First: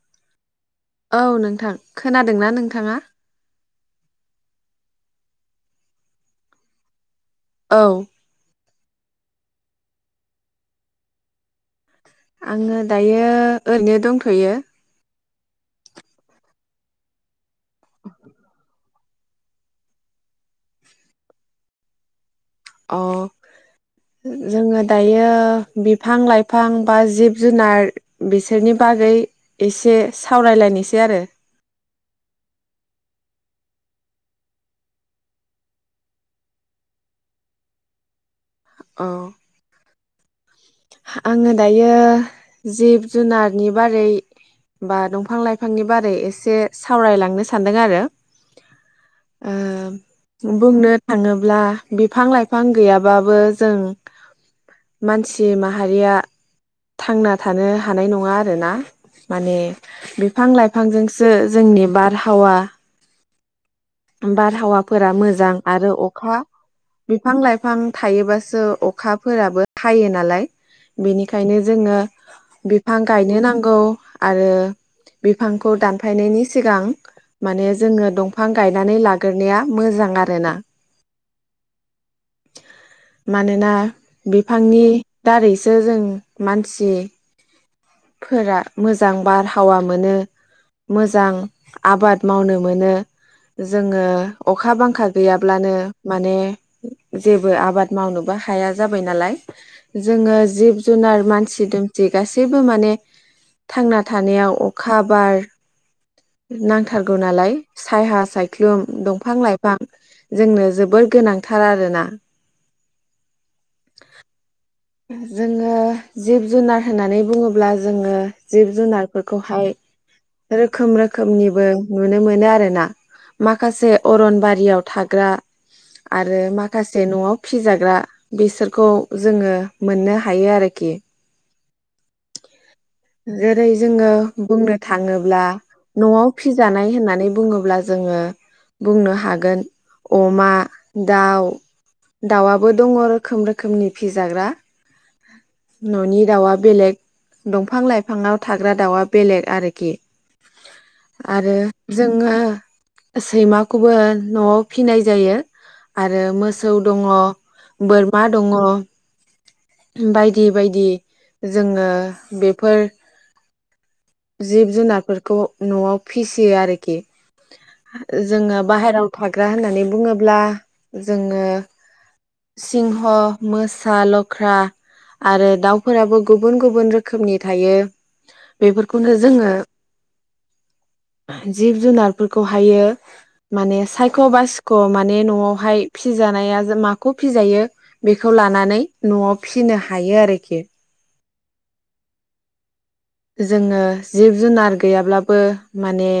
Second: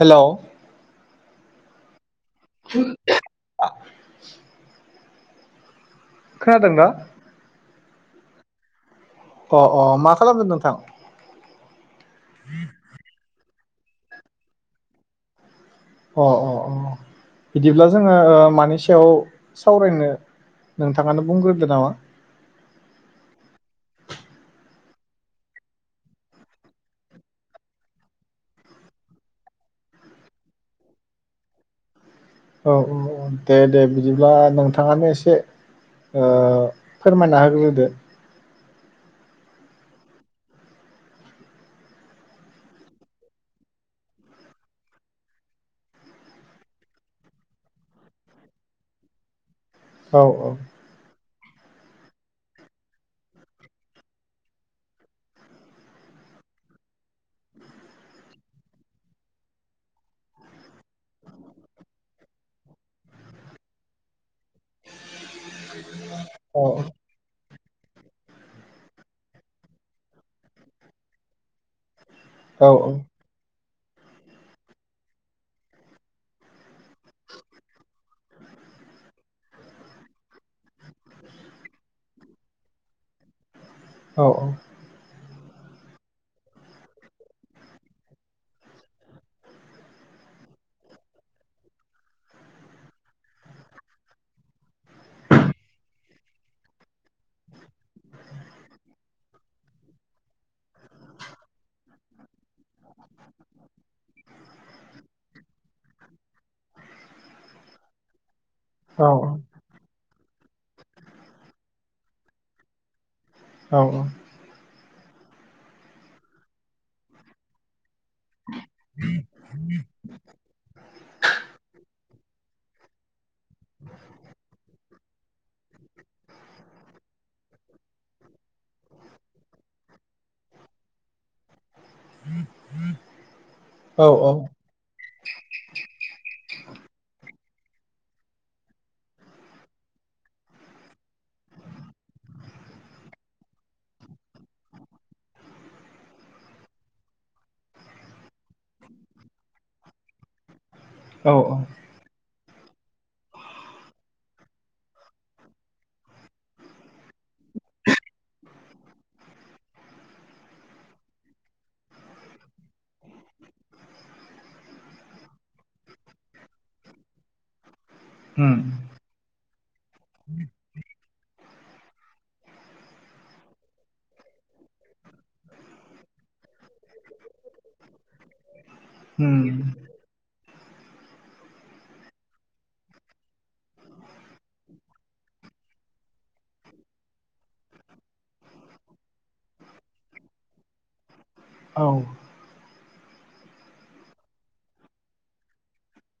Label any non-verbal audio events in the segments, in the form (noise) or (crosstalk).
हेल'। औ नोंथां। खोनादोंना नोंथाङा। अआ। खोनादों दा। औ। अ अ मा खालामदों नोंथां? आङो दायो। ओरैनो दंथ'यो। अ अ अ बिदिब्ला जोङो ओ मानि सायाव सावरायनो नोंथाङानो बुंग्रोदो नामा? अ जोङो दायो बिफां लाइफां बा जिब जुनार बिसोरनि बागै एसे सावरायलायनोसै आरो। औ औ दे दे बिदिब्ला नोंथाङानो एसे ओ फोरमायना होग्रोदो। औ। आङो दायो जिब जुनारनि बारै बा दंफां लाइफांनि बारै एसे सावरायलांनो सानदों आरो। ओ औ बुंनो थाङो। अब्ला बिफां लाइफां गैयाबाबो जों। मानसि माहारिया थांना थानो हानाय नङा आरोना माने बिफां लाइफां। फांजोंसो जोंनि बार हाववा बारहावाफोरा मोजां आरो अखा बिफां लाइफां बिफां थायोबासो अखाफोराबो हायो नालाय बेनिखायनो जोंङो औ बिफां गायनो नांगौ। आरो बिफांखौ दानफायनायनि सिगां माने जोंङो दंफां गायनानै लागोरनाया मोजां आरोना। मानोना बिफांनि दारैसो जों मानसि फोरा मोजां बारहावा मोनो मोजां आबाद मावनो मोनो जोंङो अखा बांखा गैयाब्लानो माने जेबो आबाद मावनोबो हाया जाबाय नालाय। जोंङो जिब जुनार मानसि दुमसि गासिब माने थांना थानायाव अखा बार नांथारगौ नालाय सायहा सायख ख्लुम औ दंफां लाइफां जोंनो जोबोर गोनांथार आरोना। औ औ जोंङो जिब जुनार होननानै बुंङोब्ला जोंङो जिब जुनारफोरखौहाय रोखोम रोखोमनिबो नुनो मोनो आरोना। माखासे अरनबारियाव थाग्रा आरो माखासे न'आव फिजाग्रा बिसोरखौ जोंङो मोननो हायो आरोखि। (inaudible) जेरै औ जोंङो औ बुंनो थाङोब्ला न'आव फिजानाय होननानै बुंङोब्ला जोंङो बुंनो हागोन अमा दाव दावआबो दंङ रोखोम रोखोमनि फिजाग्रा। न'नि दावआ बेलेग दंफां लाइफांङाव थाग्रा दावआ बेलेग आरोखि। औ आरो जोंङो सैमाखौबो न'आव फिनाय जायो आरो मोसौ दंङ। बोरमा दंङ। बायदि बायदि जोंङो बेफोर जिब जुनारफोरखौ न'आव फिसियो आरोखि। ओ उम जोंङो बाहेरायाव थाग्रा होननानै बुंङोब्ला जोंङो सिंह, मोसा, लख्रा आरो दाव फोराबो गुबुन गुबुन रोखोमनि थायो। खौगौ उम जोंङो जिब जुनारफोरखौ हायो माने सायख' बासिख' माने न'आवहाय फिजानाया जे माखौ फिजायो बेखौ लानानै न'आव फिनो हायो आरोखि। औ जोंङो जिब जुनार गैयाब्लाबो माने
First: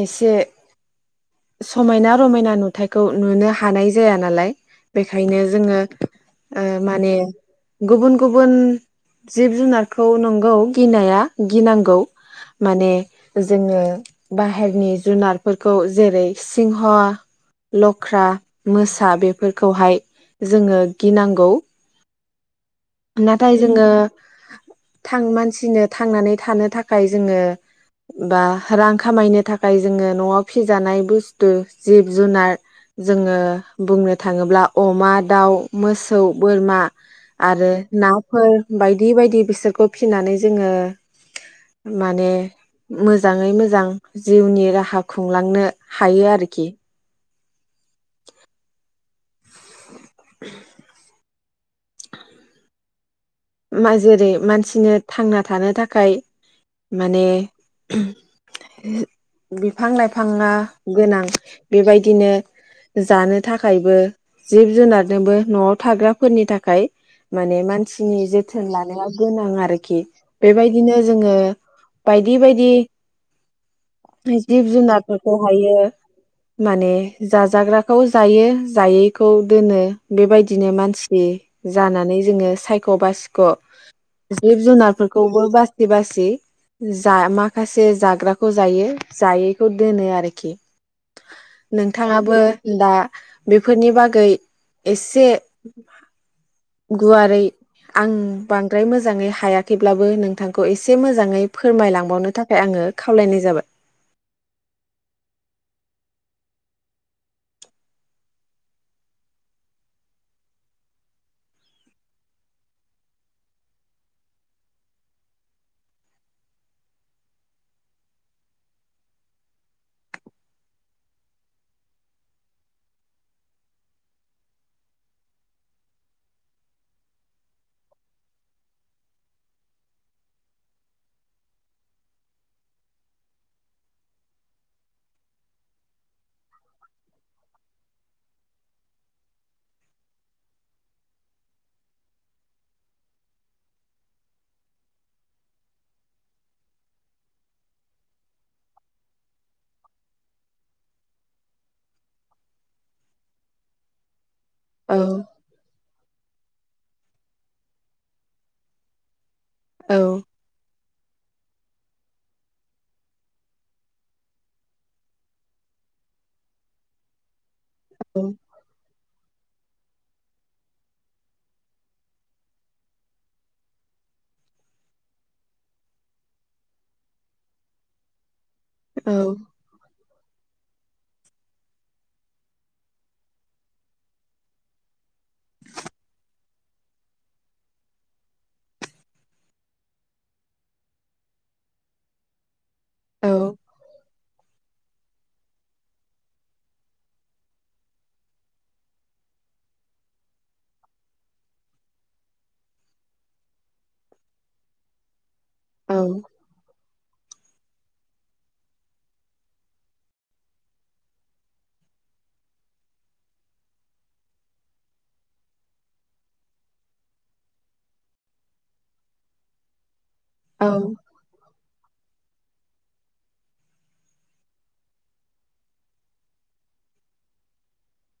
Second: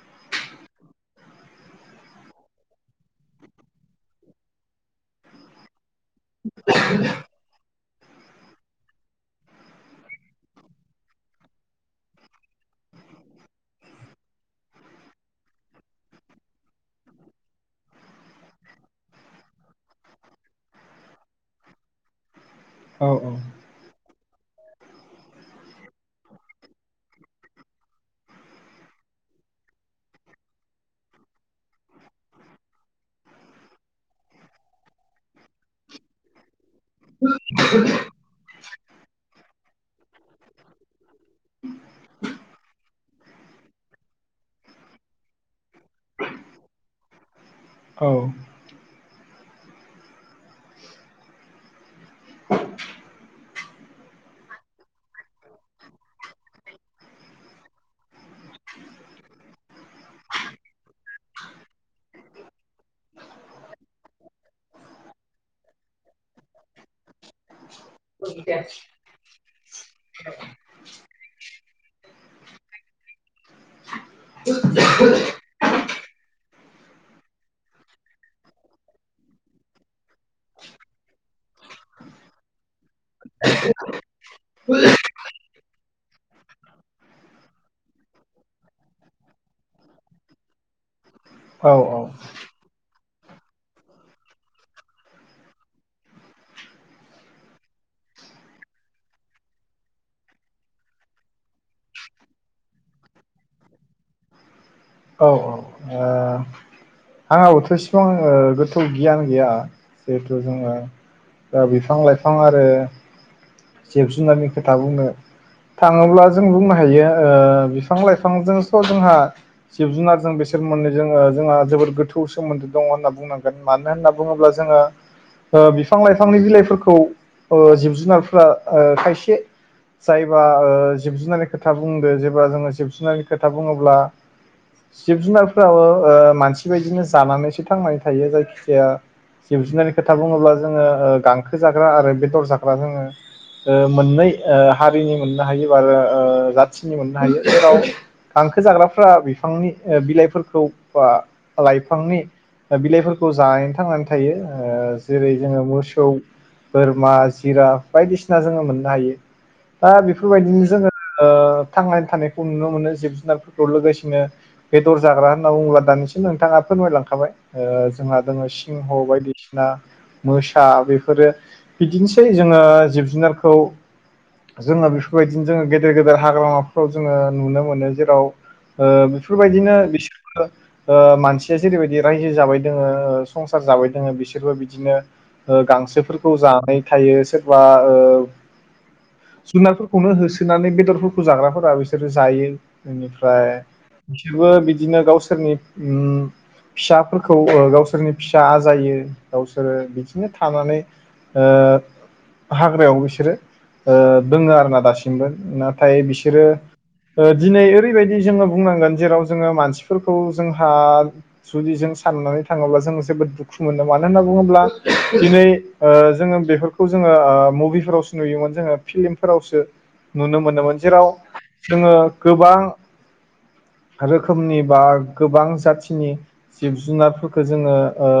एसे समायना रमायना नुथायखौ नुनो हानाय जाया नालाय बेखायनो जोंङो ओ माने गुबुन गुबुन जिब जुनारखौ नंगौ गिनाया गिनांगौ माने जोङो बाहेरनि जुनारफोरखौ जेरै सिंह लख्रा मोसा बेफोरखौहाय जोङो गिनांगौ औ नाथाय जोङो थां मानसिनो थांनानै थानो थाखाय जोङो बा रां खामायनो थाखाय जोङो न'आव फिजानाय बुस्थु जिब जुनार जोङो बुंनो थाङोब्ला अमा दाउ मोसौ बोरमा आरो नाफोर बायदि बायदि बिसोरखौ फिनानै जोङो माने मोजाङै मोजां जिउनि राहा खुंलांनो हायो आरोखि औ (unintelligible) (unintelligible) मा जेरै मानसिनो थांना थानो थाखाय माने बिफां लाइफाङा गोनां बेबायदिनो जानो थाखायबो जिब जुनारनोबो न'आव थाग्राफोरनि थाखाय माने मानसि नि जोथोन लानाया गोनां आं आरोखि बेबायदिनो जोङो बायदि बायदि जिब जुनारफोरखौ हायो माने जाजाग्राखौ जायो जायैखौ दोनो बेबायदिनो मानसि जानानै जोङो सायख सिख' बासिख' जिब जुनारफोरखौबो बासि बासि जा माखासे जाग्राखौ जायो जायैखौ दोनो आरोखि औ औ ओ नोंथाङाबो दा बेफोरनि बागै एसे गुवारै आं बांद्राय मोजाङै हायाखैब्लाबो नोंथांखौ एसे मोजाङै फोरमायलांबावनो थाखाय आङो खावलायनाय जाबाय आङाबोथ' इसेबां ओ गोथौ गियान गैया जिहेथु जोङो द बिफां लाइफां आरो जिब जुनारनि खोथा बुंनो थाङोब्ला जों बुंनो हायो ओ बिफां लाइफांजोंस' जोंहा जिब जुनारजों बेसर मोननै ज ओ जोंहा जोबोद गोथौ सोमोन्दो दङ होनना बुंनांगोन मानो होनना बुङोब्ला जोङो ओ बिफां लाइफांनि बिलाइफोरखौ ओ जिब जुनारफोरा ओ खायसे जायबा ओ जिब जुनारनि खोथा बुंदो जेबा जोङो जिब जुनारनि खोथा बुङोब्ला जिब जुनारफ्राबो ओ मानसि बेबायदिनो जानानैसो थांनानै थायो जायखि जाया जिब जुनारनि खोथा बुङोब्ला जोङो ओ गांखो जाग्रा आरो बेदर जाग्रा जोङो ओ मोननै ओ हारिनि मोननो हायो बा आरो ओ जाथिनि मोननो हायो जेराव गांखो जाग्राफ बिफांनि बिलाइफोरखौ बा लाइफांनि बिलाइफोरखौ जानानै थांनानै थायो ओ औ जेरै जोङो मोसौ बोरमा जिरा बायदिसिना जोङो मोननो हायो दा औ बेफोरबायदिनो जोङो ओ थांनानै थानायखौ नुनो मोनो जिब जुनारफोरखौ लोगोसेनो बेदर जाग्रा होनना बुङोब्ला दानि जि नोंथाङा फोरमायलांखाबाय ओ औ जोंहा दोङो सिंह बायदिसिना मोसा बेफोरो बिदिनोसै जोङो जिब जुनारखौ जोङो बेफोरबायदिनो जोङो गेदेर गेदेर हाग्रामाफ्राव जोङो नुनो मोनो जेराव ओ औ बेफोरबायदिनो बिसोरबो ओ मानसिया जेरैबायदि रायजो जाबाय दोङ संसार जाबाय दोङो बिसोरबो बिदिनो ओ गांसोफोरखौ जानाय थायो सोरबा ओ जुनारफोरखौनो होसोनानै बेदरफोरखौ जाग्राफोरा बिसोरो जायो औ बेनिफ्राय बिसोरबो बिदिनो गावसोरनि उ फिसाफोरखौ ओ गावसोरनि फिसा आजायो गावसोरो बिदिनो थानानै ओ हाग्रायाव बिसोरो ओ दोंङो आरो ना दासिमबो नाथाय बिसोरो ओ दिनै ओरैबायदि जोङो बुंनांगोन जेराव जोङो मानसिफोरखौ जोंहा जुदि जों साननानै थाङोब्ला जों जोबोद दुखु मोनो मानो होनना बुङोब्ला दिनै ओ जोङो बेफोरखौ जोङो ओ मुभिफोरावसो नुयोमोन जोङो फिलमफोरावसो नुनो औ मोनोमोन जेराव जोङो गोबां रोखोमनि बा गोबां जाथिनि जिब जुनारफोरखौ जोङो ओ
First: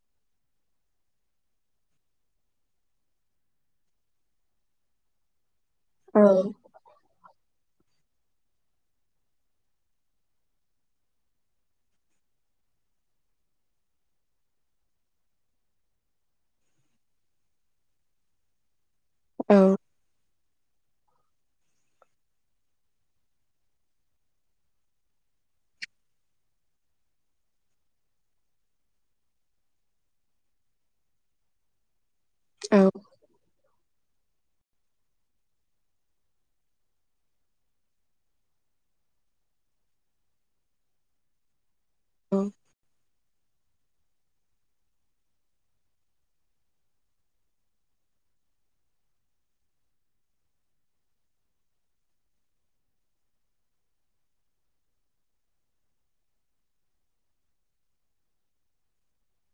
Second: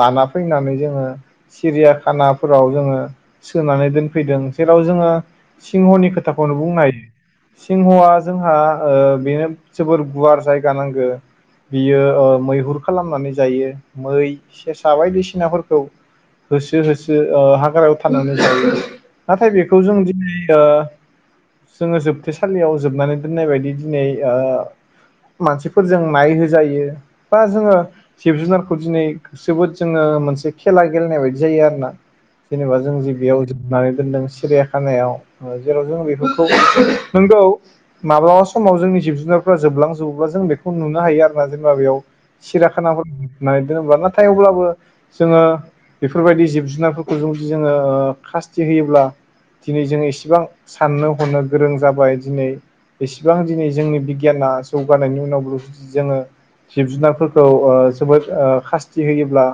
लाना फैनानै जोङो सिरियाखानाफोराव जोङो सोनानै दोनफैदों जेराव जोङो सिंहनि खोथाखौनो बुंनो हायो सिंहआ जोंहा ओ बेनो जोबोर गुवार जायगा नांगो‌ बियो ओ मैहुर खालामनानै जायो मै सेसा बायदिसिनाफोरखौ होसो होसो ओ हाग्रायाव थानानै जायो नाथाय औ बेखौ जों दिनै ओ जोङो जोबथेसालियाव जोबनानै दोननाय बायदि दिनै ओ मानसिफोरजों नाय होजायो बा जोङो जिब जुनारखौ दिनै जोबोद जोङो मोनसे खेला गेलेनाय बायदि जायो आरो ना। जेनेबा औ जों जे बेयाव जोबनानै दोनदों। सिरिया खानायाव जेराव जों बेफोरखौ नोंगौ माब्लाबा समाव जोंनि जिब जुनारफ्रा जोबलांजोबोब्ला जों बे खौ नुनो हायो आरो ना जेने माब बेयाव सिराखानाफोर नायदों (unintelligible) थाय अब्लाबो जोङो बेफोरबायदि जिब-जुनारफोरखौ जों जोङो खासथि होयोब्ला दिनै जोङ इसेबां साननो हनो गोरों जाबाय दिनै एसेबां दिनै जोंनि बिगियाना जौगानायनि उनावबो जोङो जिब-जुनारफोरखौ ओ जोबोद ओ खास्ति होयोब्ला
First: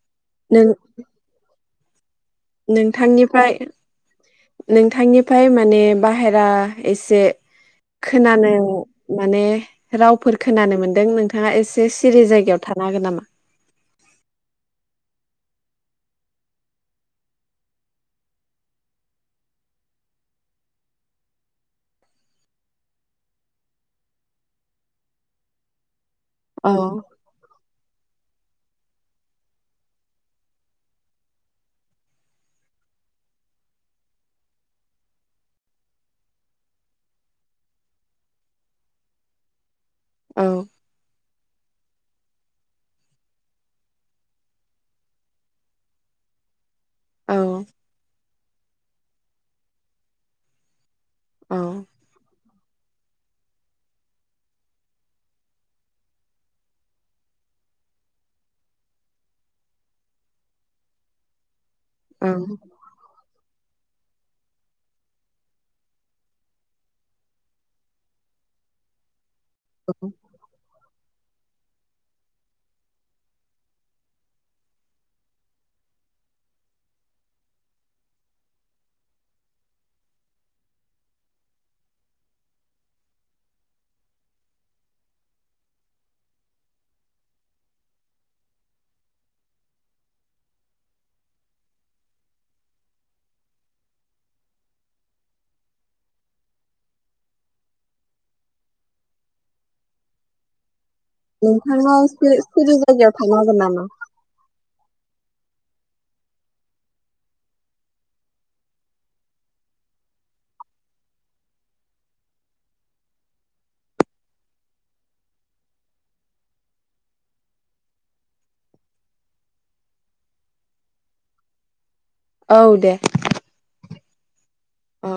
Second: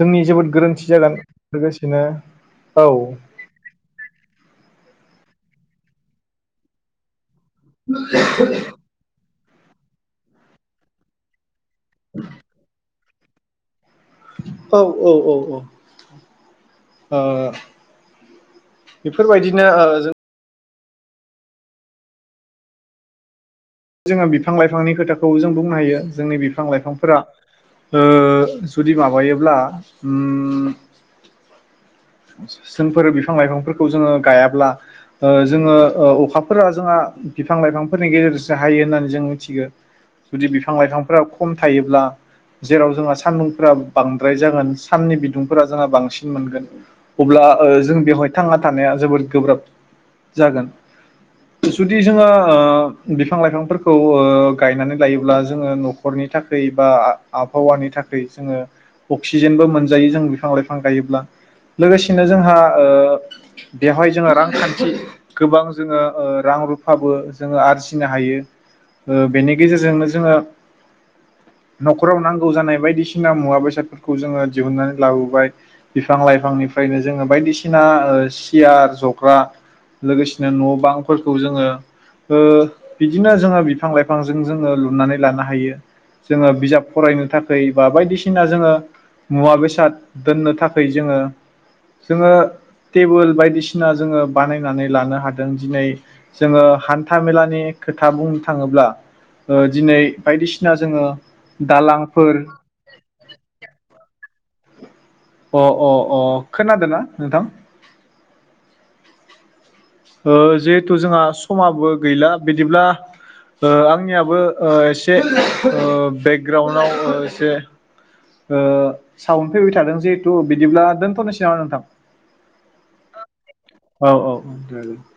जोंनि जोबोद नों गोरोन्थि जागोन लोगोसे दिनो नोंथांनिफ्राय नोंथांनि फाय माने बाहेरा एसे खोनानो माने रावफोर खोनानो मोन्दों नोंथाङा ए सिरि जायगायाव थानो हागोन नामा। औ औ औ औ ओ बेफोरबायदिनो ओ जों जोङो बिफां-लाइफांनि खोथाखौ जों बुंनो हायो। जोंनि बिफां औ लाइफांफोरा ओ जुदि माबायोब्ला उम जोंफोर बिफां लाइफांफोरखौ जोङो गायाब्ला ओ जोङो ओ अखाफोरा जोङा बिफां लाइफांफोरनि गेजेरजोसो हायो होननानै जों मिथिगो। जुदि औ बिफां लाइफांफ्रा खम थायोब्ला जेराव जोंहा सान्दुंफोरा बांद्राय जागोन साननि बिदुंफोरा जोंहा बांसिन मोनगोन। अब्ला औ ओ जों बेवहाय थांना थानाया जोबोद गोब्राब जागोन। औ जुदि जोङो ओ बिफां लाइफांफोरखौ ओ गायनानै लायोब्ला जोङो न'खरनि थाखै बा आबहावानि थाखै जोङो अक्सिजेनबो मोनजायो जों बिफां लाइफां गायोब्ला लोगोसेनो ओं जोंहा ओ बेवहाय जोङा रांखान्थि गोबां जोङो ओ रां रुफाबो जोङो आरजिनो हायो ओ बेनि गेजेरजोंनो जोङो न'खराव नांगौ जानाय बायदिसिना मुवा बेसादफोरखौ जोङो दिहुनन्नानै लाबोबाय बिफां लाइफांनि खायनो जोङो बायदिसिना ओ सियार जग्रा लोगोसेनो न' बांफोरखौ जोङो ओ बिदिनो जोङो बिफां लाइफांजों जोङो लुनानै लानो हायो जोङो बिजाब फरायनो थाखै बा बायदिसिना जोङो मुवा बेसाद दोननो थाखै जोङो जोङो टेबोल बायदिसिना जोङो बानायनानै लानो हादों दिनै जोङो हान्था मेलानि खोथा बुंनो थाङोब्ला ओ दिनै बायदिसिना जोङो नोंथाङा दालांफोर सिरि सिरि जायगायाव थानो हागोन नामा अ अ अ खोनादो ना नोंथां ओ जिहेथु जोंहा समाबो गैला बिदिब्ला ओ आंनियाबो ओ एसे बेकग्राउन्डआव एसे ओ साउन फैबाय थादों जिहेथु बिदिब्ला दोनथ'नोसै नामा नोंथां औ दे औ औ (unintelligible) औ